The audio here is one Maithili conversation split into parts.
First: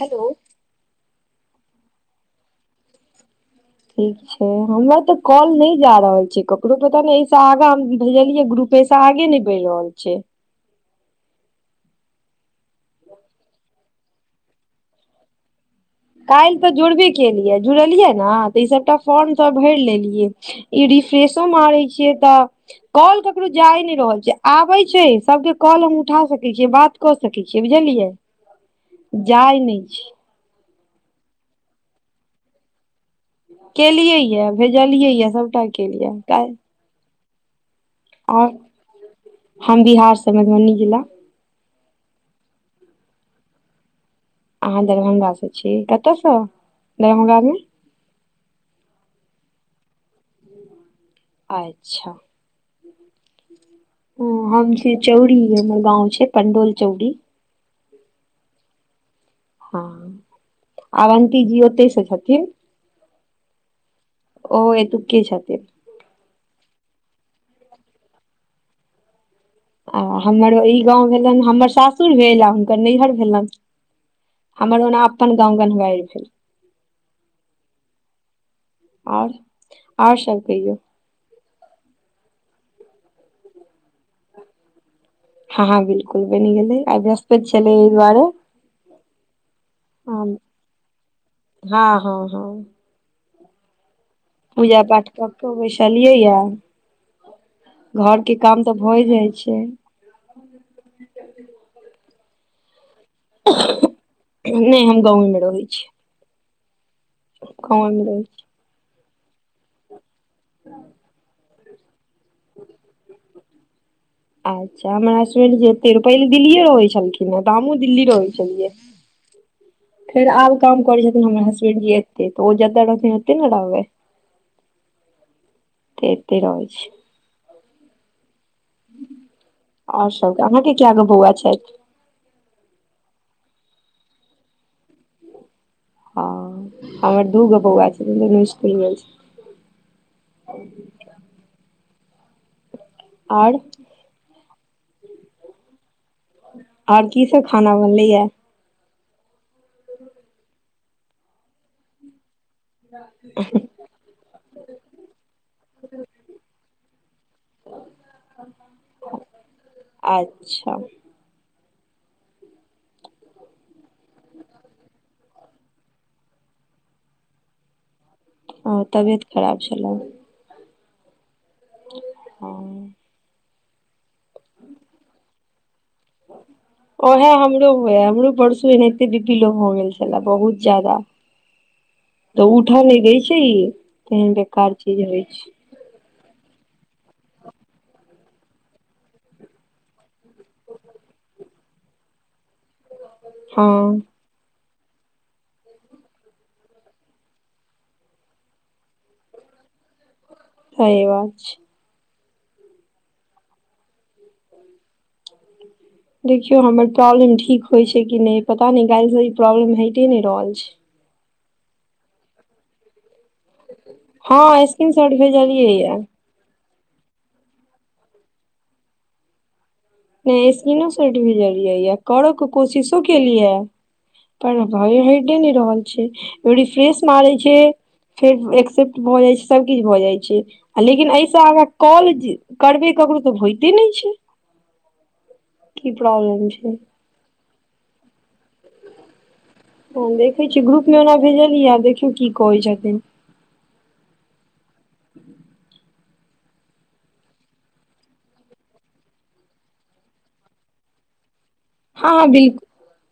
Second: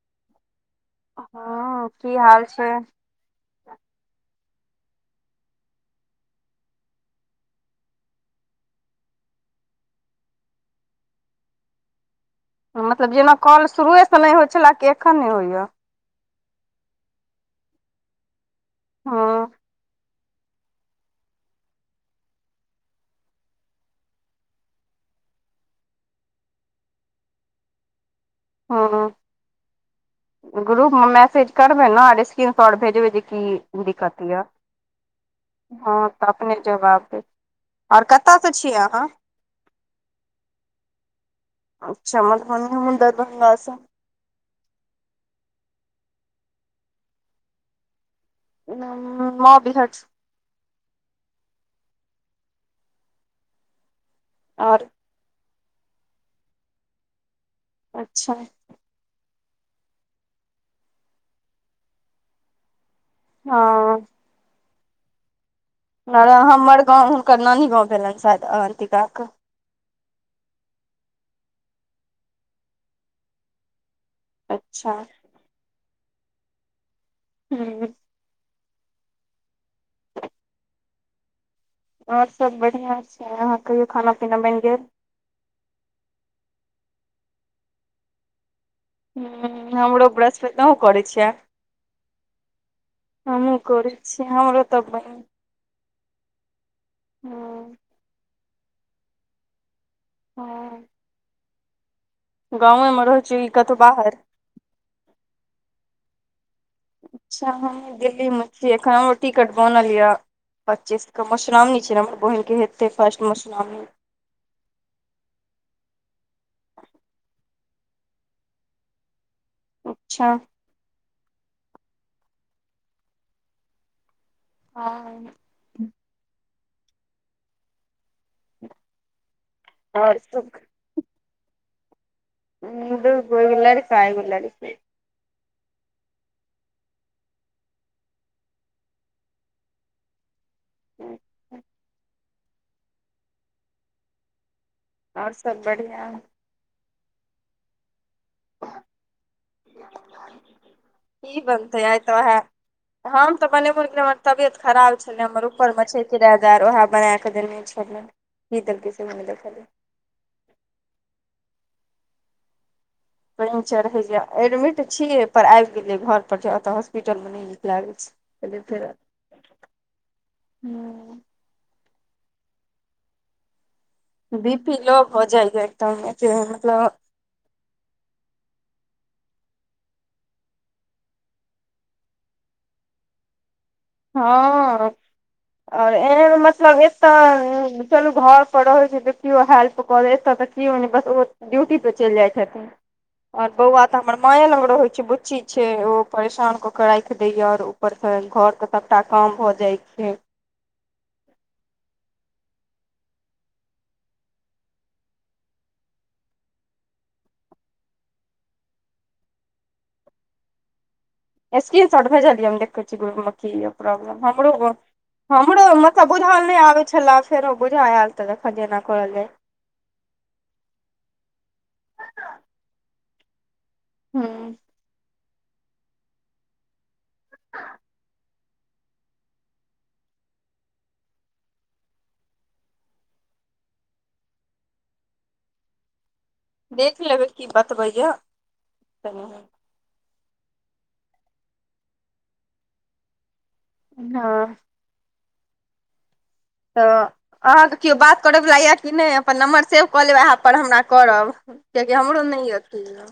हेलो हँ की हाल छै ठीक छै हम्मे तऽ काॅल नहि जा रहल छै ककरो पता नहि अय स आगा हम भेजलियै ग्रुप ताई से आगे नहि बयढ़ रहल छै मतलब जेना कल शुरुएसँ नहि होइ छलए कि एखन नहि होइए काल्हि तऽ जुड़बे केलियै जुड़लियै ने तऽ ई सभटा फॉर्म त हँ भरि लेलियै ई रिफ्रेशो मारे छियै तऽ कॉल ककरो जाये नै रहल छै आबे छैय सबके कॉल हम उठा सकैत छियै बात कऽ सकै छियै बुझलियै हं जाइ नहि छै हं ग्रुप मे मैसेज करबै न स्क्रीन शॉट भेजबै जे की की केलियै दिक्कत या ये भेजलियै ये सबटा हँ केलियै तऽ अपने काल्हि क जवाब दे आओर कतयसँ छियै अहाँ हम बिहारसँ मधुबनी जिला अच्छा मधुबनी हम दरभंगा स अहाँ दरभंगा स छी कतय से दरभंगा मे मॉबी हटस अच्छा ओ हम आओर छी चौरी हमर गाँंव छै पंडोल चौरी अच्छा हँ आवन्ती जी ओतै स छथिन हँ ओ एतुके छथिन अरे हमर गाँव हूनकर नानी गाँव भेलनि अवन्तिका क आ हमर ई गाँव भेलनि हमर सासुर भेल आ हुनकर नैहर भेलनि हमर अच्छा ओना अपन गाँव घनवारि भेल हुँ आओर आओर सब कहियौ आओर सब बढ़ियाँ छै अहाँ कहियो खाना पीना बनि गेल हँ हँ बिल्कुल बनि गेलै आय बृहस्पति छलै एहि दुआरे हुँ हमरो ब्रहस्पति अहुँ करै छियै। हँ हँ हँ हमहुँ करै छियै हमरो पूजा तऽ पाठ बहिन कऽ कऽ बैसलियै ये हँ घर के काम तऽ भए जाइ छै हँ गाँवेमे रहैत छियै ई कतहु बाहर नय हम गावें मे रहै छीयै। अच्छा हमहुँ दिल्लि मे छी एखन हमरो टिकट बनल य पच्चीस क मुश्रामनी छै न हमर बहिनके हेतै फर्स्ट मुश्रावणी अच्छा हमर हसबेंड जी एतै रह पहिले दिल्लीए रहै छलखिन हें तऽ हमहुँ दिल्ली रहै छलियै फेर अच्छा आब काम करै छथिन हमर हसबेंड जी एतै तऽ ओ जतऽ रहथिन ओते न रहबै। हँ तऽ एतै रहै छै। आओर सबके अहाँके कै गो बौआ छथि। दुगो एगो लड़का एगो लड़की हँ हमर दूगो बौआ छै दुनू स्कुल गेल छै। [inaudible] आओर आओर सब बढ़ियाँ आओर की सब खाना बनलेैये की बनतै आय तऽ वैहे हम तऽ बनेबो नय हमर तबियत खराब छलै हमर ऊपर मे छै किरायेदार ओहे बना कऽ देने छलै की दलके सेहो नय देखलियै अच्छा पानि चरहै छै एडमिट छियै पर आबि गेलियै घर पर की ओतय हॉस्पिटलमे नय नीक लागै छै। कहलियै ओ तबियत खराब छले। हुँ। हँ बी पी लो भ जाइया एकदम मे फर मतलब ओहे हमरो हुए हमरो परसो एनाहिते बी पी लो भऽ गेल छेला बहुत ज्यादा तऽ उठा नैय दै छै इ हं और एहन मतलब एतय चलू घर पर रहै छै तऽ कियो हेल्प करै एतय तऽ कीयो नैय बस ओ ड्यूटी पर चैल जाय छथिन और बौआ तऽ हँ हमर माये लंग रहै छै बुच्ची छै ओ परेशान क के राख देैय या और ऊपर से घर क सबटा काम भऽ जाय छै सही बात छै [inaudible] देखियो हमर प्रॉब्लम ठीक होय छै कि नैय पता नैय कैल से ई प्रॉब्लम हैटे नैय रहे छै स्क्रीन शॉर्ट भेजलिये हम देखे छीयै की या प्रोब्लम हमरो हँ स्क्रीन शॉट -हमरो भेजलियै या मतलब बू बुझल नै आबेै छेला फेरो बुझाय आयल तऽ देखलियै एना करल जाय नैय स्कृनोशोट भेजलियै या करऽ के कोशिशो केलियै हूँ पर हं हेैटे नै रहल छै रीफ्रेश मारेै छैय फेर एक्सेप्ट भऽ जाय छै सब किछ भऽ जाय छै लेकिन ऐय स आगा काॅल करबेै ककरो तऽ होयते नैय छै की प्रोब्लम छैय देख लेबै की बतबैया कनि ओ देखै छियै ग्रुप मे ओना भेजलियै या देखियौ की कहै छथिन ह [inaudible] तऽ आहाँ के केयो बात करैयवला या कि नैय अपन नम्बर सेव कऽ लेब उएहपर हमरा करब कियकि हँ हमरो हँ नै बिल्कुल अथी यए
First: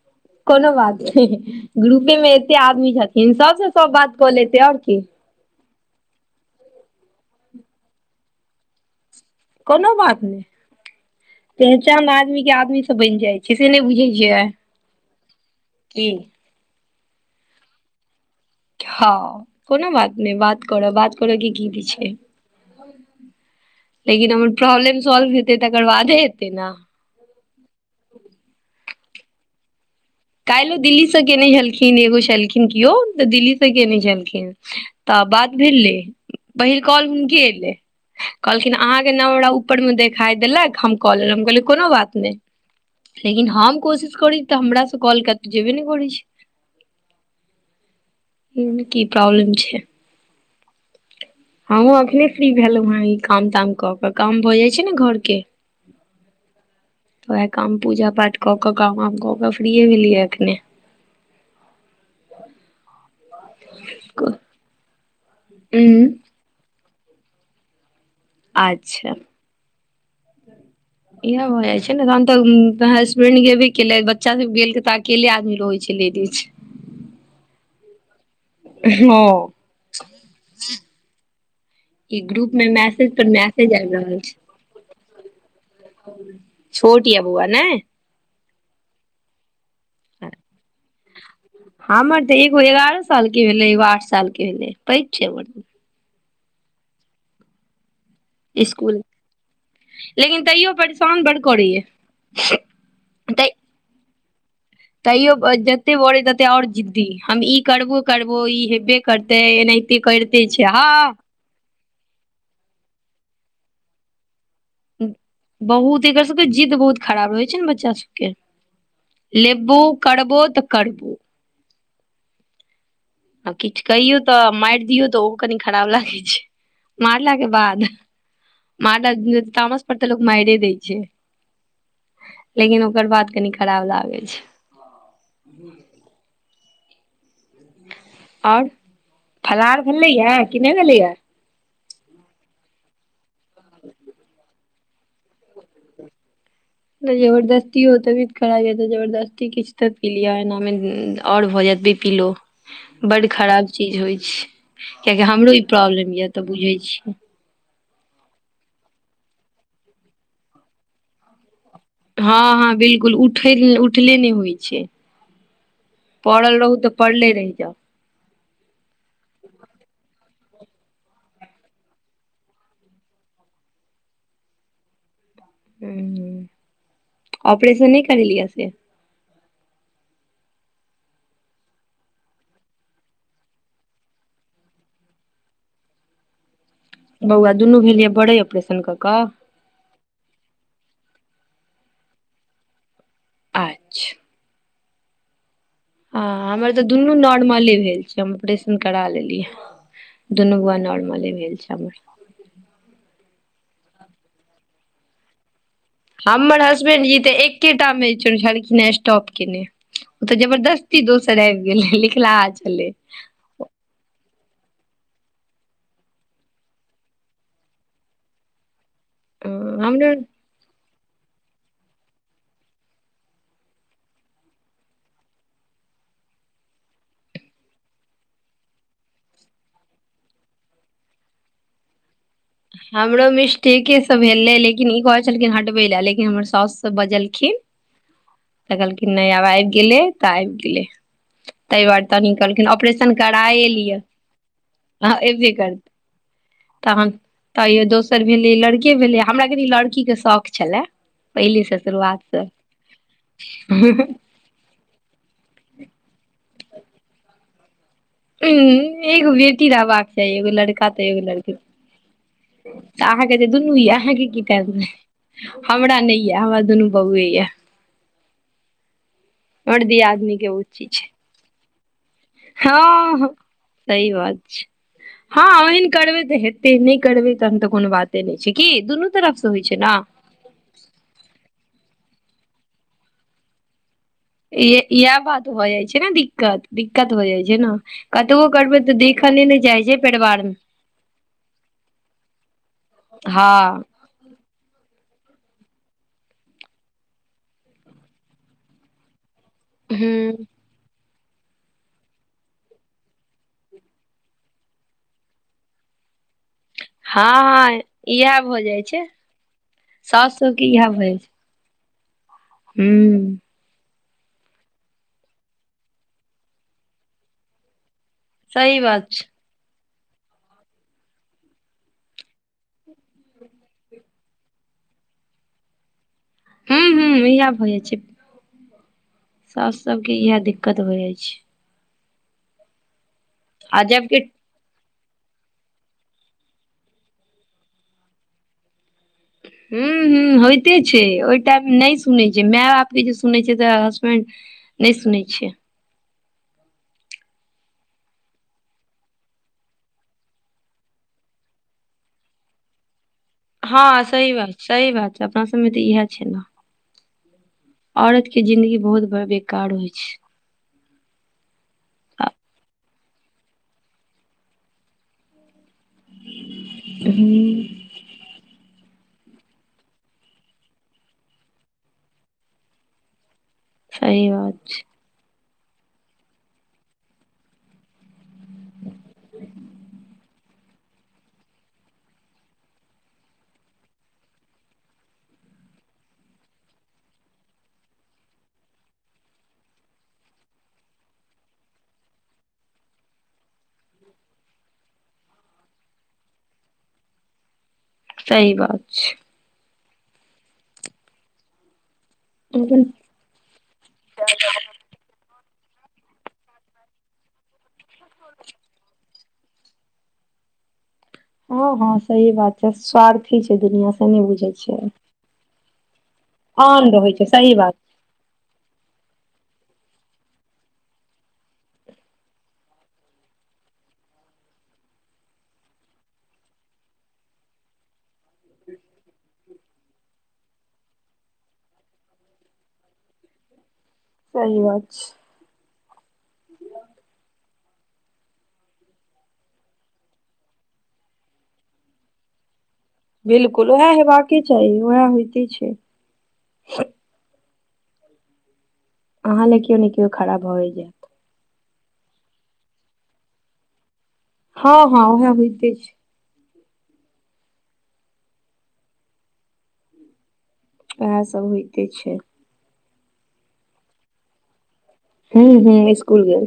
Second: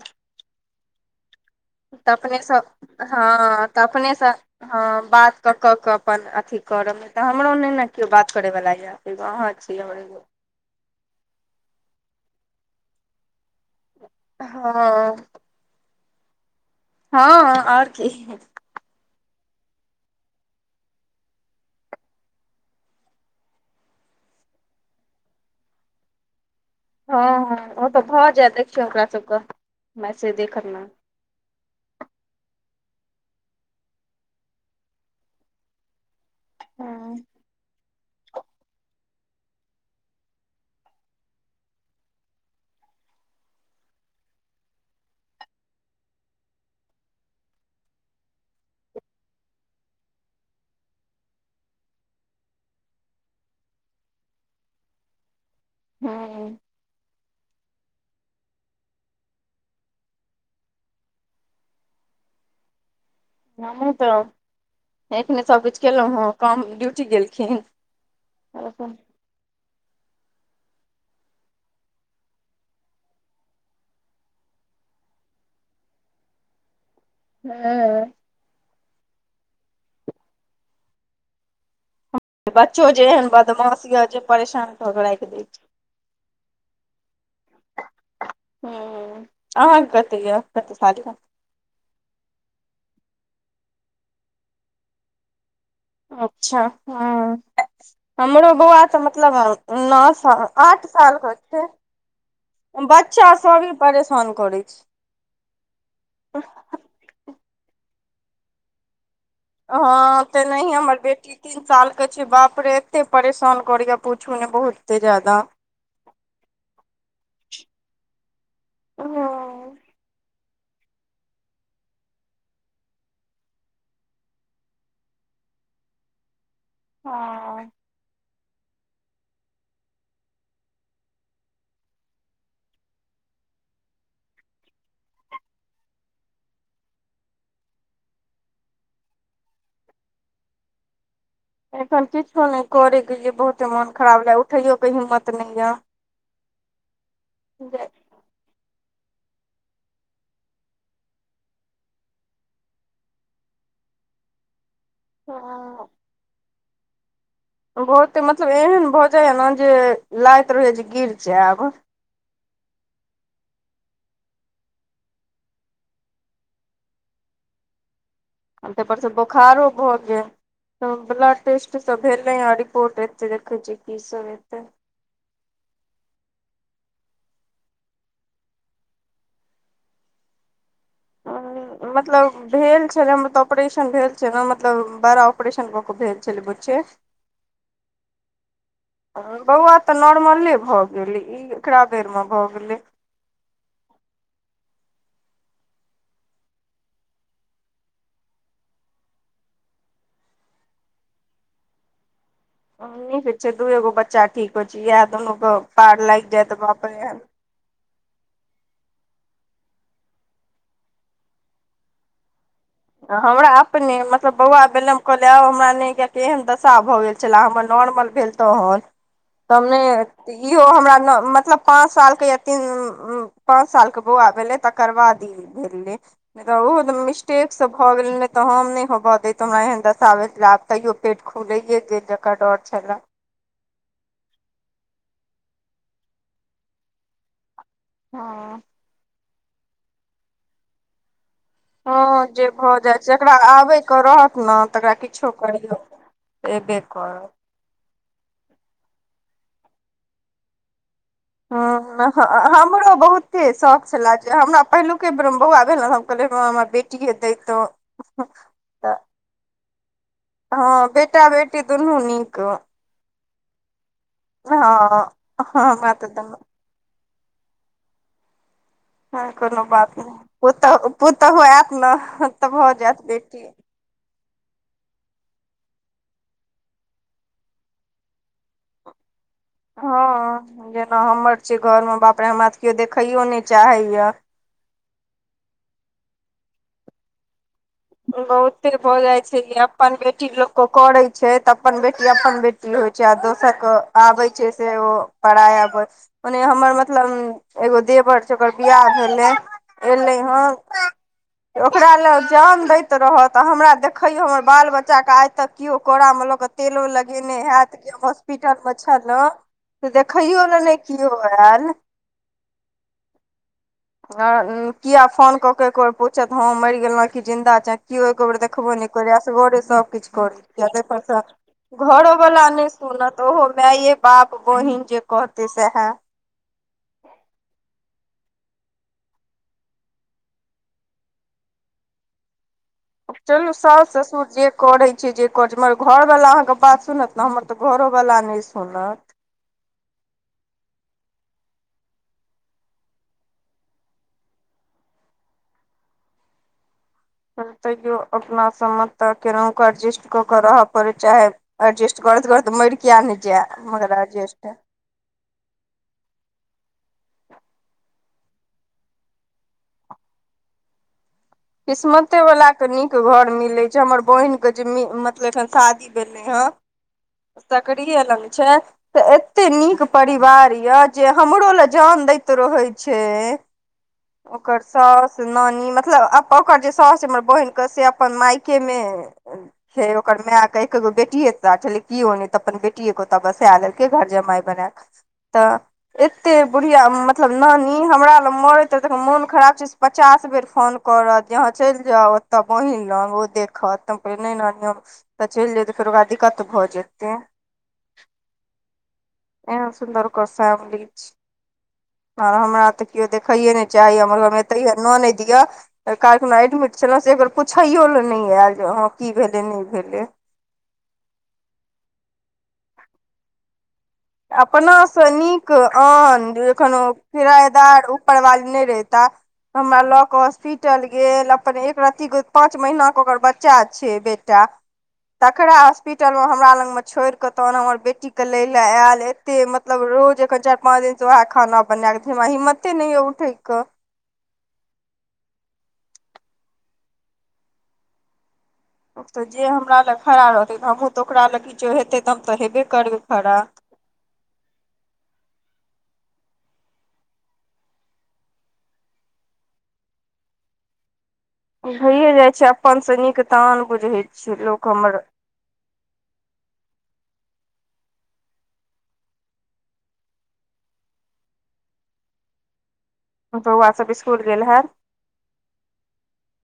कोनो बात नैय ग्रुपे मे अपनेसँ एते आदमी छथिन सब हँ स सब बात कऽ लेते और की क कऽ के अपन अथी करऽ तऽ हमरो नै ने कियो बात करै वाला याएगो आहाँ कोनो बात नैय पहचान आदमी के आदमी स बैन जाय छै से नै बुझे यै हँ की ह और की ह कोनो बात नैय बात करब बात करऽ के की दैय छै लेकिन हमर प्रॉब्लम सॉल्व हेतै तकर बादे हेतै न ह ह ओ तऽ भऽ जेऽत देखियौ ओकरा सब क कैल्हो दिल्ली से केने छेलखिन एगो छलखिन केओ तऽ दिल्ली से केने छेलखिन तऽ बात भेलै पहिल कॉल हँ हुनके एलै कहलखिन आहाँ के नव ऊपर मे देखाय देलक हम कऽ लेलो हम कहलियै कोनो बात नैय लेकिन हम कोशिश करी तऽ हमरा त काॅल कतै जेबे नेै करै छै कि प्रब्लम छै हमहूँ अखने फ्री भेलौ हेँ ई काम ताम कऽ के काम भऽ जाय छै ने घर के हूँ वयेह काम पूजा पाठ कऽ क काम -वाम कऽ क फ्रीे ये भेलियै या एखने हमूँतऽ एखने सब किछ उं केलौ हेँ पाहुन ड्यूटी गेलखिन हँ आच्छा इह हो जाय छै ने तहन तऽ हसबेंड गेबे के लै बच्चा सब गेल ता अकेले आदमी रहै छै लेडीज हँ हँ ई ग्रुपमे बच्चो जे मैसेज एहन पर मैसेज बदमाश आबि यए रहल जे परेशान कऽ कऽ राखि छै दै छै छोट या बौआ नय हुँ आहाँ केँ कते य कते साल कऽ हमर तऽ एगो एगारह साल केँ भेलै एगो आठ साल केँ भेलै पैघ छै हमर अच्छऽ हुँ हमरो बौआ तऽ स्कुल मतलब नो लेकिन साल तैयो आठ साल परेशान कऽ बड़ करैये छै बच्चा तै सभे परेशान करै छै तैयो जते बरैत तते आओर जिद्दी हम ई करबो करबो ई हेबे करते एनाहिते हँ करिते तेनाही छै हँ हमर बेटी तीन साल केँ छै बाप रे एते परेशान करैय पूछू नय बहुते जादा बहुत एकर सब केँ जिद्द बहुत खराब रहै छै नऽ बच्चा सब केँ हँ लेबू कड़बो तऽ कड़बो आ किछ कहियौ तऽ माइर दियौ तऽ ओहो कनि खराब लागै छै मारला केँ बाद मारलक तामस पर तऽ लोक माइरे दै छै लेकिन ओकर बाद कनि खराब लागै छै आओर फलहार भेलै य कि नय भेलै य एखन किछो नय करे केँ ये बहुते मोन खराब लय उठैयो केँ हिम्मत नय यऽ [inaudible] तऽ जबरदस्तीयो तबियत खराब यऽ तऽ जबरदस्ती किछ तऽ पी लिय एना मे आओर भऽ जायत बी पी लो बड्ड खराब चीज होइ छै कियाकि हमरो ई प्रॉब्लम यऽ तऽ बुझै छी बहुते मतलब एहन भऽ जाइ यऽ नऽ जे लैत रहैय जे गिर जैब हँ हँ बिलकुल उठै उठले नय होइ छै पड़ल रहू तऽ पड़ले रैह जाउ आ तैय पर सँ बोखारो भऽ गेल तऽ ब्लड टेस्टस भेलै हँ रिपोर्ट एतै देखै छियै की सब एतै हुँ ऑपरेशन नय करल यऽ से [unintelligible] मतलब भेल छलै हमर तऽ ऑपरेशन भेल छै नऽ मतलब बारा ऑपरेशन भऽ कऽ भेल छलै बुच्ची बौआ दुनू भेल यऽ बड़े ऑपरेशन कऽ कऽ बौआ तऽ नॉर्मले भऽ गेलै ई एकरा बेर मऽ भऽ गेलै अच्छऽ हँ हमर तऽ दुनू नॉर्मले भेल छै हम ऑपरेशन करा लेलीयै दुनू बैआ नर्मले भेल छै हमर हँ नीक होय छै दूए गो बच्चा ठीक होइ छै इहै दुनू कऽ हम्मर हसबैंड जी तऽ एकेटा मे छ- छलखिन स्टॉप कने उ तऽ जबरदस्ती दोसर आबि गेले लिखलहा छलै हमरा अपने मतलब बौआ भेलै कहलिय आउ हमरा नय कियाकी एहन दशा भऽ गेल छलाह हमर नॉर्मल भेल तहन तमे हमरो इहो हमरा नऽ मतलब पाँच साल केँ या तीन उ पाँंच साल केँ बौआ भेले तकर बाद ई भेले नय तऽ ओहो तऽ मिस्टेक से भऽ गेल नय तऽ हम नइ होबऽ दैत हमरा एहेन दसा भेल छला आब तैयो पेट खुलैेये गेल जकर डर छलए हमरो मिस्टेके सँ भेलै लेकिन ई कहै छलखिन हटबे लऽ लेकिन हमर साउस सब बजलखिन हँ तऽ कहलखिन नय आब आबि गेलै तऽ आबि गेलै ताहि दुआरे हँ तनी जे कहलखिन भऽ जाइ छै ऑपरेशन जकरा कराए लिअ आबयके रहत न तकरा अहाँ किछो एबे करैयौ करत ऐबे तहन करत तैयो दोसर भेलै लड़के भेलै हमरा कनि लड़कीके शौक छलए पहिलेसँ हँ शुरुआतसँ हमरो बहुते शौख छले जे हमरा पहिलुक बेरमे बौआ भेल ने हम कहलियै भगबान हमरा बेटीये दैतौं उंम्म एगो बेटी रहबाक चाही एगो हँ लड़का तऽ एगो बेटा लड़की। बेटी दुनू नीक तऽ अहाँके जे दुनू ये अहाँके के तऽ दुनु ये हँ हमरा तऽ नय देलक ये हमरा दुनू बौये ये हंँ कोनो हमर बात नय दियादनी के पुतौ बुच्ची छै पुतहु एत न हँ सही बात छै हँ वहेन करबै तऽ हेतै नय करबै तहन तऽ कोनो बाते नय छै कि दुनू तरफ से होइ छै ने हँ जेना हमर छियै घर मे बाप रे हमरा तऽ केओ देखैयो नय चाहैय इह इएह बात हो जाइ छै ने दिक्कत दिक्कत हो जाइ छै ने। कतबो बहुते करबै तऽ भऽ जाइत छै देखले ई नहि जाइ अपन छै बेटी परिवार मे लोकके करैत छै तऽ अपन बेटी अपन बेटी। होइ छै आ हँ दोसरके आबै छै से ओ पड़ाया आब ओने हमर मतलब एगो देवर छै ओकर बियाह भेलै। ह एलै हँ ओकरा लए जाम रहत हमरा देखैय हमर बाल बच्चा के आइ तक केओ कोड़ा मे ल के तेल लग गने हँ हयत हँ हम इएह भऽ हॉस्पिटलमे जाइ छै छलहुँ तऽ साउस देखैयो ले सबके नय किओ एल हुँ किया फोन क के एकोर पूछत हँ मरि गेल की जिन्दा छै केओ एको बेर देखबो सही नय बात करै छै असगरे सभकिछु करि आ तै पर सँ घरो वला नय सुनत ओहो मए बाप बहिन जे कहतै सैहे। हुँ हूँ इहे भऽ जाइ छै। साउस सभ सबके इएह दिक्कत होइ जाइ छै। चलू आ सास जबकि ससुर जे करैत छै जे करैत छी मगर घरवला अहाँके बात सुनत ने हमर तऽ घरोवला नय सुनत। हुँ हुँ होइते छै ओहि टाइममे नय सुनै छै माय बापके जे सुनैत छै तऽ हसबैंड नय सुनै छै। तैयो अपना सबमे तऽ केनाहुके एडजेस्ट कऽ के रहय पड़ै चाहे अरजेस्ट करैत करैत यरि किये नय जे हँ मगर सही बात अरजेस्टे सही बात छै अपना सबमे तऽ इहे छै न। औरत के जिंदगी बहुत बेकार होइ छै। किस्मते वाला के नीक घर मिलै छै हमर बहिन के जे मतलब एखन शादी भेलै हँ हूँ सकड़ीये लंग छै से एते नीक परिवार यऽ जे हमरो लए जान दैत रहैत छै। सही ओकर बात छै साउस नानी मतलब ओकर जे साउस हमर बहिनक से अपन मायके मे से ओकर माय के एकेगो बेटीये टा छलै कियो नय तऽ अपन बेटीये के ओत्ता बसा ले। के घर जमाइ बने क तऽ। एतेक बुढ़िया मतलब नानी हमरा लग मरैत रहत एखन मोन खराब छै से पचास बेर फोन करत जहाँ चलि जाउ ओतऽ बान्हिन लग ओ देखत तऽ हम कहलियै नय नानी हम ओतऽ चलि जेबै तऽ फेर ओकरा दिकत भऽ जेतै। सही बात छै। एहेन सुन्दर ओकर फैमिली छै आर हमरा तऽ लेकिन कियो देख इये नय चाहै यऽ हमर घरमे एतैयो ननैद यऽ तऽ काइल खुना एडमिट छलहुँ से एक बेर पुछैयो लेऽ नय आयल जे हँ की भेलै नय भेलै हँ हँ सही बात छै स्वार्थी छै दुनिया से नहि बुझै छै अपनासँ नीक आन एखन ओ आन रहै छै सही बात किरायेदार ऊपर बाली नय रहिता। हमरा लऽ कऽ हॉस्पिटल गेल अपन एक रती गो पाँच महीन कऽ ओकर बच्चा छै बे टा तकरा हॉस्पिटल मऽ हमरा लग मऽ छोइड़ कऽ तहन हमर बेटी कऽ लैय लऽ आयल। एते मतलब रोज एखन चारि पाच दिन सँ ओहै खाना बना कऽ दै हमरा हिम्मते नय होय यऽ उठै कऽ सही बात छै अब तऽ जे हमरा लऽ खड़ा रहतै तऽ हमहूँ तऽ ओकरा लऽ किछो हेतै तऽ हम तऽ हेबे करबै। खड़ा बिलकुल ओहै हेबाकेँ चाही ओहै होइते छैय अहाँ ले केओ ने केओ खरा भऽ ए जैत उ भइए जाय छैय अपन से नीक आन बुजहै हँ हँ ओहा होइते छै ओहै सब होइते छै तहत तऽ बौआ सब इसकुल गेल हैत हुँ हुँ इसकुल गेल